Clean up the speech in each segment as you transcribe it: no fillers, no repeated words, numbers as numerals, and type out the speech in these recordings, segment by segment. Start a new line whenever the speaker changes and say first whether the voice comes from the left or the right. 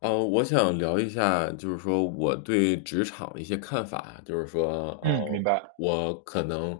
left: 我想聊一下，就是说我对职场的一些看法，就是说，
right: 嗯，明白。
left: 我可能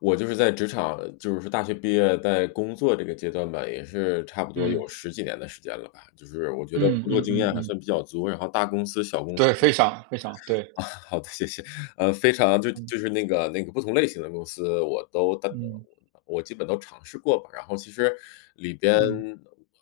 left: 我就是在职场，就是说大学毕业在工作这个阶段吧，也是差不多有
right: 嗯，
left: 十几年的时间了吧，就是我觉得
right: 嗯
left: 工作
right: 嗯
left: 经
right: 嗯
left: 验还
right: 嗯，
left: 算比较足，然后大公司、小公司
right: 对，非常非常对。
left: 啊，好的，谢谢。非常就
right: 嗯
left: 就是那个不同类型的公司，
right: 嗯
left: 我基本都尝试过吧。然后其实里边，
right: 嗯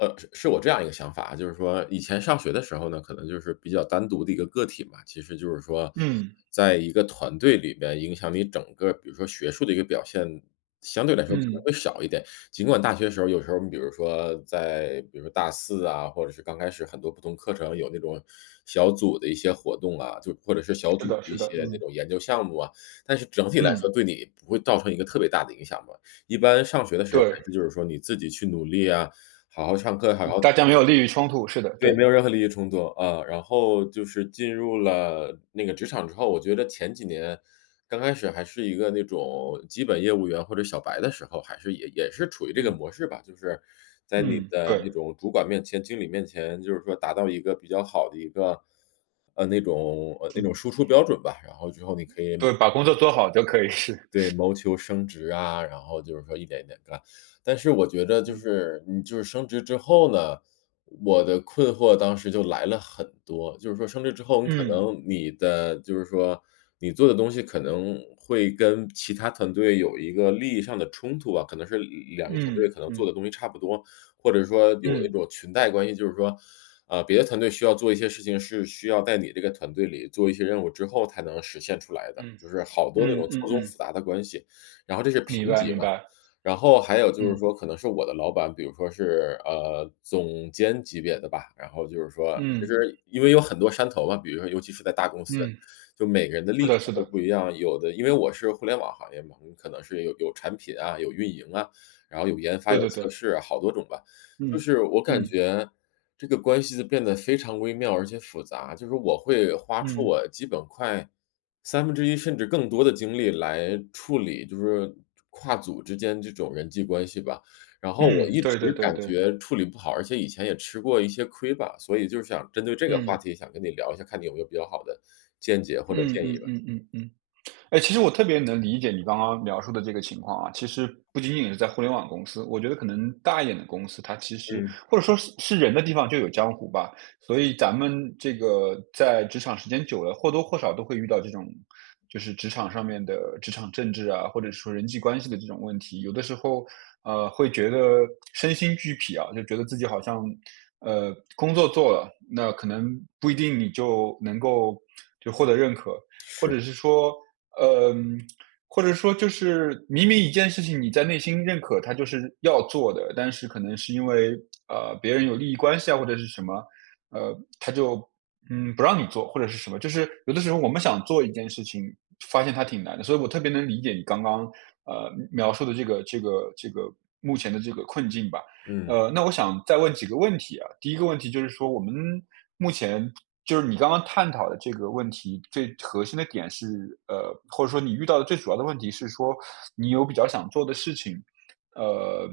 left: 是我这样一个想法啊，就是说以前上学的时候呢，可能就是比较单独的一个个体嘛，其实就是说，
right: 嗯
left: 在一个团队里边影响你整个，比如说学术的一个表现，相对来说可能
right: 嗯，
left: 会少一点。尽管大学时候有时候，你比如说比如说大四啊，或者是刚开始很多不同课程有那种小组的一些活动啊，就或者是小
right: 是
left: 组
right: 的
left: 的
right: 是
left: 一
right: 的，
left: 些那
right: 嗯
left: 种研究项目啊，但是整体来
right: 嗯，
left: 说对你不会造成一个特别大的影响吧。一般上学的时候
right: 对，
left: 还是就是说你自己去努力啊，好好上课，好好
right: 大家没有利益冲突，是的，
left: 对，
right: 对，
left: 没有任何利益冲突，啊。然后就是进入了那个职场之后，我觉得前几年刚开始还是一个那种基本业务员或者小白的时候，还是也是处于这个
right: 嗯
left: 模式吧。就是在你
right: 嗯，
left: 的
right: 对，
left: 那种主管面前、经理面前，就是说达到一个比较好的一个，那种那种
right: 嗯，
left: 输出标准吧，然后之后你可以
right: 对，把工作做好就可以，是，
left: 对，谋求升职啊，然后就是说一点一点干。但是我觉得就
right: 嗯
left: 是你就是升职之后呢，我的困惑当时就来了很多。就是说升职之后，你可
right: 嗯
left: 能你的就是说你做的东西可能会跟其他团队有一个利益上的冲突吧，可能是两个团
right: 嗯
left: 队可能做
right: 嗯
left: 的东西差不多，或者说有
right: 嗯
left: 那种裙带关系，就是说，别的团队需要做一些事情，是需要在你这个团队里做一些任务之后才能实现出来的，
right: 嗯
left: 就是好多那
right: 嗯
left: 种
right: 嗯
left: 错综
right: 嗯，
left: 复杂的关系，然后这是
right: 明
left: 评
right: 白
left: 级
right: 明
left: 嘛。
right: 白，
left: 然后还有就是
right: 嗯
left: 说可能是我的老板，比如说是，总监级别的吧，然后就是说其
right: 嗯
left: 实因为有很多山头嘛，比如说尤其是在大公司，
right: 嗯，
left: 就每个人的
right: 是
left: 立
right: 的
left: 场
right: 是
left: 都
right: 的，
left: 不一样，有的因为我是互联网行业嘛，你可能是有产品啊，有运营啊，然后有研发、
right: 对
left: 有
right: 对对，
left: 测试啊好多种吧。就
right: 嗯
left: 是我感
right: 嗯
left: 觉这个关系就变得非常微妙而且复杂，就是我会花出
right: 嗯
left: 我基本快三分之一甚至更多的精力来处理，就是跨组之间这种人际关系吧。然后我
right: 嗯，
left: 一直
right: 对对对
left: 感
right: 对，
left: 觉处理不好，而且以前也吃过一些亏吧，所以就是想针对这个话
right: 嗯
left: 题想跟你聊一下，看你有没有比较好的见解或者
right: 嗯
left: 建
right: 嗯
left: 议吧。
right: 嗯嗯嗯。哎，其实我特别能理解你刚刚描述的这个情况啊。其实不仅仅是在互联网公司，我觉得可能大一点的公司，它其实
left: 嗯，
right: 或者说是人的地方就有江湖吧。所以咱们这个在职场时间久了，或多或少都会遇到这种，就是职场上面的职场政治啊，或者说人际关系的这种问题。有的时候，会觉得身心俱疲啊，就觉得自己好像，工作做了，那可能不一定你就能够获得认可。或
left: 是，
right: 者是说，嗯，或者说就是明明一件事情你在内心认可它就是要做的，但是可能是因为，别人有利益关系啊，或者是什么，他就，嗯，不让你做，或者是什么。就是有的时候我们想做一件事情，发现它挺难的，所以我特别能理解你刚刚，描述的这个目前的这个困境吧。
left: 嗯。
right: 那我想再问几个问题啊。第一个问题就是说，我们目前就是你刚刚探讨的这个问题，最核心的点是，或者说你遇到的最主要的问题是说，你有比较想做的事情，呃，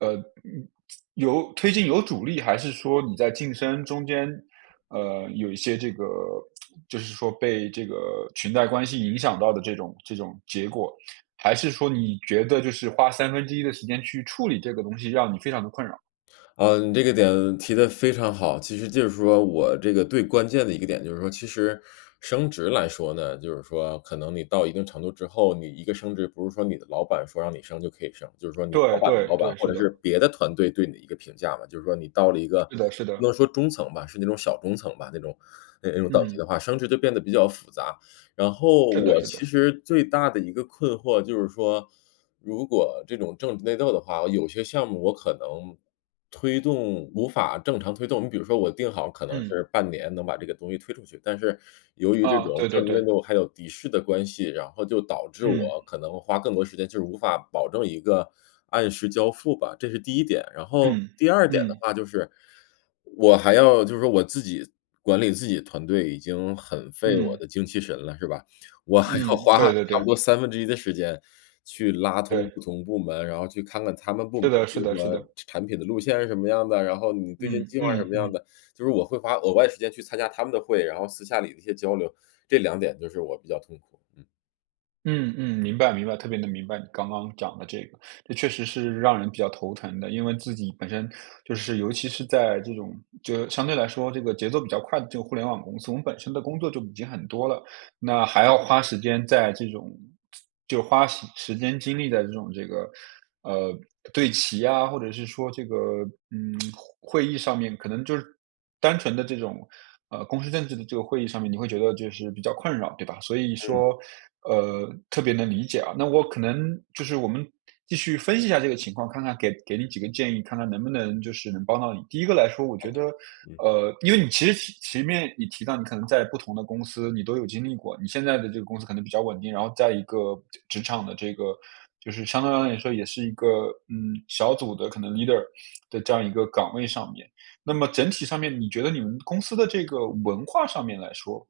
right: 呃，嗯有推进有阻力，还是说你在晋升中间，有一些这个，就是说被这个裙带关系影响到的这种结果？还是说你觉得就是花三分之一的时间去处理这个东西，让你非常的困扰？
left: 啊，你这个点提的非常好。其实就是说我这个最关键的一个点就是说，其实升职来说呢，就是说可能你到一定程度之后，你一个升职不是说你的老板说让你升就可以升，就是说你老
right: 对
left: 板的
right: 对
left: 老板
right: 对，
left: 或
right: 是
left: 者
right: 的，
left: 是别的团队对你的一个评价嘛，就是说你到了一个
right: 是的是
left: 不
right: 的，
left: 能说中层吧，是那种小中层吧，那种那种等级
right: 嗯，
left: 的话，升职就变得比较复杂。然后
right: 是的
left: 我
right: 是的，
left: 其实最大的一个困惑就是说，如果这种政治内斗的话，有些项目我可能无法正常推动。你比如说我定好可能
right: 嗯，
left: 是半年能把这个东西推出去，但是由于这
right: 啊，
left: 种
right: 对对
left: 政治
right: 对，
left: 内斗还有敌视的关系，然后就导致
right: 嗯，
left: 我可能花更多时间，就是无法保证一个按时交付吧，这是第一点。然后
right: 嗯，
left: 第二点的
right: 嗯，
left: 话就是我还要就是说我自己管理自己团队已经很费我
right: 嗯，
left: 的精气神了，是吧？我还要
right: 嗯，
left: 花
right: 对对
left: 差
right: 对，
left: 不多三分之一的时间去拉通不
right: 对，
left: 同部门，然后去看看他们部
right: 是
left: 门，
right: 的是
left: 比如
right: 的是的，
left: 说产品的路线是什么样的，然后你最近
right: 嗯，
left: 计划是什
right: 嗯
left: 么样
right: 嗯，
left: 的，就是我会花额外时间去参加他们的会，然后私下里的一些交流，这两点就是我比较痛苦。嗯，
right: 嗯嗯，明白明白，特别能明白你刚刚讲的这个，这确实是让人比较头疼的。因为自己本身就是尤其是在这种就相对来说这个节奏比较快的这个互联网公司，我们本身的工作就已经很多了，那还要花时间在这种就花时间精力在这种这个，呃，对齐啊，或者是说这个，嗯，会议上面，可能就是单纯的这种，公司政治的这个会议上面，你会觉得就是比较困扰，对吧？所以
left: 嗯。
right: 说，特别能理解啊。那我可能就是我们继续分析一下这个情况，看看给你几个建议，看看能不能就是能帮到你。第一个来说，我
left: 好
right: 觉
left: 的，
right: 得，
left: 嗯，
right: 因为你其实前面你提到你可能在不同的公司你都有经历过，你现在的这个公司可能比较稳定，然后在一个职场的这个就是相对来说也是一个小组的可能 leader 的这样一个岗位上面。那么整体上面，你觉得你们公司的这个文化上面来说？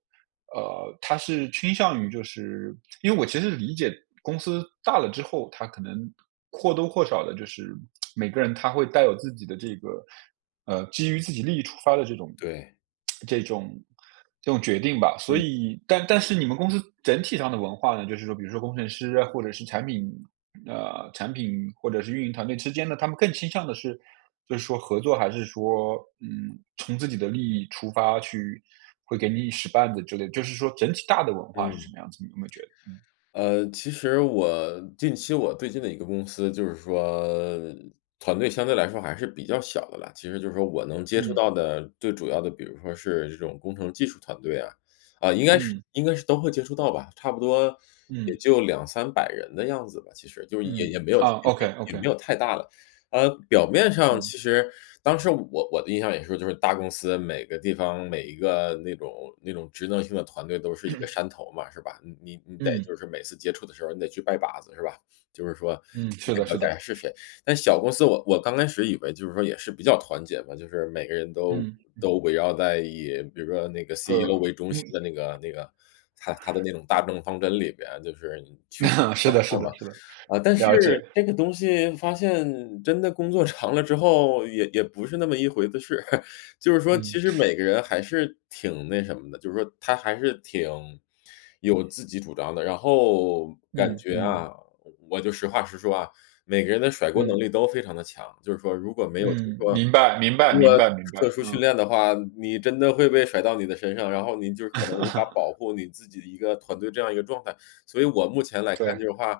right: 他是倾向于就是因为我其实理解公司大了之后，他可能或多或少的，就是每个人他会带有自己的这个，基于自己利益出发的
left: 对，
right: 这种这种决定吧。所
left: 嗯，
right: 以，但是你们公司整体上的文化呢，就是说，比如说工程师啊，或者是产品或者是运营团队之间呢，他们更倾向的是，就是说合作还是说，嗯，从自己的利益出发去，会给你一使绊子之类的，就是说整体大的文化是什
left: 嗯。
right: 么样子？你有没有觉得？
left: 其实我近期我最近的一个公司，就是说团队相对来说还是比较小的啦。其实就是说我能接触
right: 嗯
left: 到的最主要的，比如说是这种工程技术团队啊，啊，应该是
right: 嗯
left: 应该是都会接触到吧，差不多也
right: 嗯
left: 就两三百人的样子吧，其实就是也
right: 嗯，
left: 也没有
right: 啊
left: 也没
right: ，OK
left: 有也没
right: OK，
left: 有太大了。表面上
right: 嗯
left: 其实当时我的印象也是就是大公司每个地方每一个那种职能性的团队都是一个山头嘛，是吧？你得
right: 嗯
left: 就是每次接触的时候，你得去拜把子，是吧？就是说
right: 嗯，
left: 你
right: 是
left: 得
right: 的，
left: 了
right: 是
left: 解下
right: 的，
left: 是谁。但小公司我刚开始以为就是说也是比较团结嘛，就是每个人都
right: 嗯，
left: 都围绕在以比如说那个 CEO
right: 个
left: 为中
right: 嗯
left: 心的那个他的那种大政方针里边，就是你
right: 是的，
left: 这
right: 是
left: 样
right: 的，
left: 吧
right: 是的，
left: 啊，但是
right: 了解，
left: 这个东西发现真的工作长了之后，也不是那么一回子事。就是说
right: 嗯
left: 其实每个人还是挺那什么的，就是说他还是挺有自己主张的。然后感
right: 嗯
left: 觉
right: 嗯
left: 啊，我就实话实说啊，每个人的甩锅能
right: 嗯
left: 力都非常的强，就是说如果没有就是
right: 嗯，
left: 说
right: 明白明白
left: 如果
right: 明白明
left: 特
right: 白，
left: 殊训
right: 嗯，
left: 练的话，你真的会被甩到你的身上，然后你就是可能无法 保护你自己的一个团队这样一个状态。所以我目前来看就
right: 对，
left: 是话，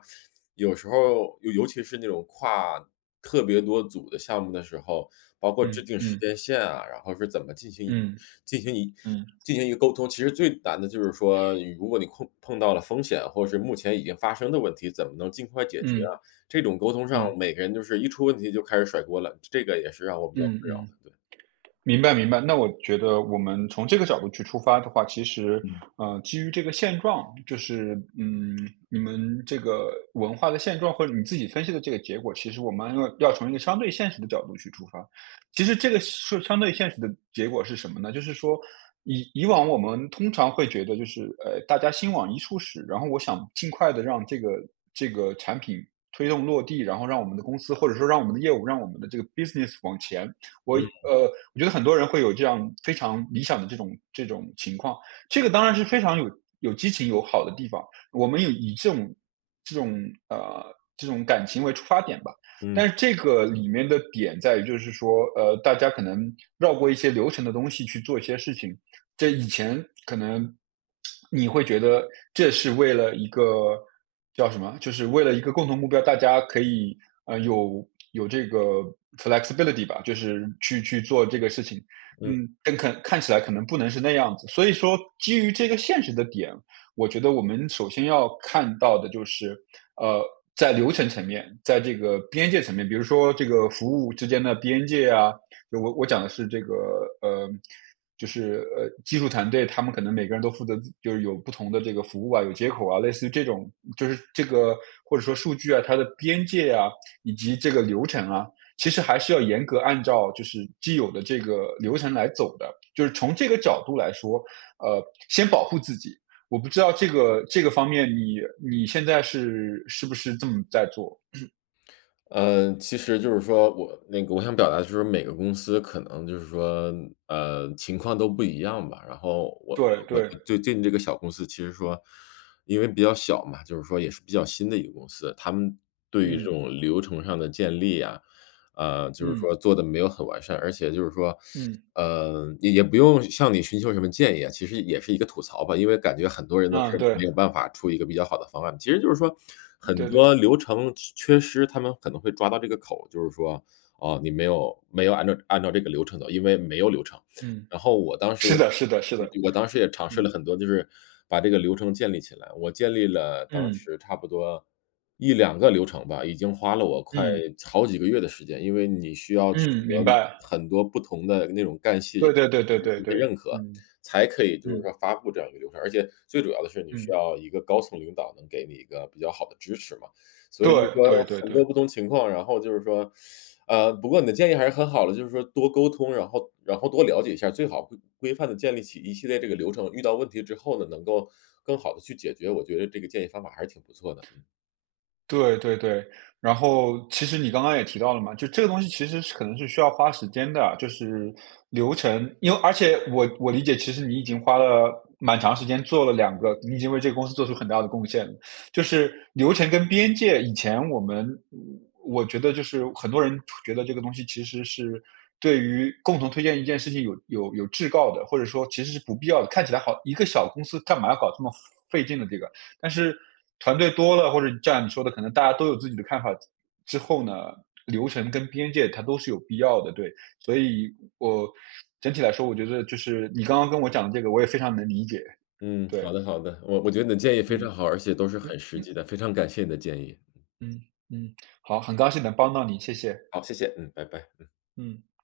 left: 有时候尤其是那种跨特别多组的项目的时候，包括制
right: 嗯
left: 定时
right: 嗯
left: 间线啊，然后是怎么进行
right: 嗯
left: 进行一
right: 嗯
left: 进行一个沟通，其实最难的就是说，如果你碰到了风险，或者是目前已经发生的问题，怎么能尽快解决
right: 嗯。
left: 啊？这种沟通
right: 嗯，
left: 上，每个人就是一出问题就开始甩锅了，这个也是让我比较
right: 嗯
left: 困扰
right: 嗯，
left: 的，对。
right: 明白明白。那我觉得我们从这个角度去出发的话，其实，
left: 嗯。
right: 基于这个现状，就是，嗯，你们这个文化的现状或者你自己分析的这个结果，其实我们要从一个相对现实的角度去出发。其实这个是相对现实的结果是什么呢？就是说，以往我们通常会觉得就是，大家心往一处使，然后我想尽快的让这个产品推动落地，然后让我们的公司或者说让我们的业务，让我们的这个 business 往前。我
left: 嗯
right: 呃，我觉得很多人会有这样非常理想的这种情况，这个当然是非常有激情、有好的地方。我们有以这种呃这种感情为出发点吧，
left: 嗯
right: 但是这个里面的点在于，就是说，大家可能绕过一些流程的东西去做一些事情。这以前可能你会觉得这是为了一个叫什么，就是为了一个共同目标，大家可以有这个 flexibility 吧，就是去做这个事情。
left: 嗯，
right: 嗯，但可看起来可能不能是那样子。所以说，基于这个现实的点，我觉得我们首先要看到的就是，呃，在流程层面，在这个边界层面，比如说这个服务之间的边界啊，就我讲的是这个呃，就是技术团队他们可能每个人都负责就是有不同的这个服务啊，有接口啊，类似于这种，就是这个或者说数据啊，它的边界啊，以及这个流程啊，其实还是要严格按照就是既有的这个流程来走的。就是从这个角度来说，呃，先保护自己，我不知道这个方面你现在是不是这么在做？
left: 其实就是说我那个我想表达就是每个公司可能就是说，情况都不一样吧。然后我
right: 对
left: 我
right: 对，
left: 最近这个小公司其实说，因为比较小嘛，就是说也是比较新的一个公司，他们对于这
right: 嗯
left: 种流程上的建立啊，就是
right: 嗯
left: 说做的没有很完善，而且就是说，
right: 嗯，
left: 也不用向你寻求什么建议啊，其实也是一个吐槽吧，因为感觉很多人都
right: 啊，
left: 是
right: 对
left: 没有办法出一个比较好的方案。其实就是说很
right: 对对，
left: 多流程缺失，他们可能会抓到这个口，就是说，哦，你没有按照这个流程走，因为没有流程。
right: 嗯，
left: 然后我当时
right: 是的，是的，是的，
left: 我当时也尝试了
right: 嗯
left: 很多，就是把这个流程建立起来。我建立了当
right: 嗯
left: 时差不多一两个流程吧，已经花了我快
right: 嗯
left: 好几个月的时间。因为你需要取
right: 嗯，
left: 得
right: 明白，
left: 很多不同的那种干系的
right: 对对对对对
left: 一些
right: 对，
left: 认可，
right: 嗯
left: 才可以就是
right: 嗯
left: 说发布这样一个流程。而且最主要的是你需
right: 嗯，
left: 要一个高层领导能给你一个比较好的支持嘛。所以就是
right: 对
left: 说
right: 对对
left: 很多不
right: 对。
left: 同情况，然后就是说，不过你的建议还是很好的，就是说多沟通，然后多了解一下，最好规范的建立起一系列这个流程，遇到问题之后呢，能够更好的去解决，我觉得这个建议方法还是挺不错的，嗯
right: 对对对，然后其实你刚刚也提到了嘛，就这个东西其实是可能是需要花时间的啊，就是流程，因为而且我理解，其实你已经花了蛮长时间做了两个，你已经为这个公司做出很大的贡献了。就是流程跟边界，以前我们我觉得就是很多人觉得这个东西其实是对于共同推荐一件事情有制告的，或者说其实是不必要的，看起来好一个小公司干嘛要搞这么费劲的这个。但是团队多了，或者像你说的，可能大家都有自己的看法之后呢，流程跟边界它都是有必要的，对。所以我整体来说，我觉得就是你刚刚跟我讲的这个，我也非常能理解。
left: 嗯，
right: 对，
left: 好的好的，我觉得你的建议非常
right: 嗯
left: 好，而且都是很
right: 嗯
left: 实
right: 嗯
left: 际的，非常感谢你的建议。
right: 嗯嗯，好，很高兴能帮到你，谢谢。
left: 好，谢谢，嗯，拜拜。
right: 嗯。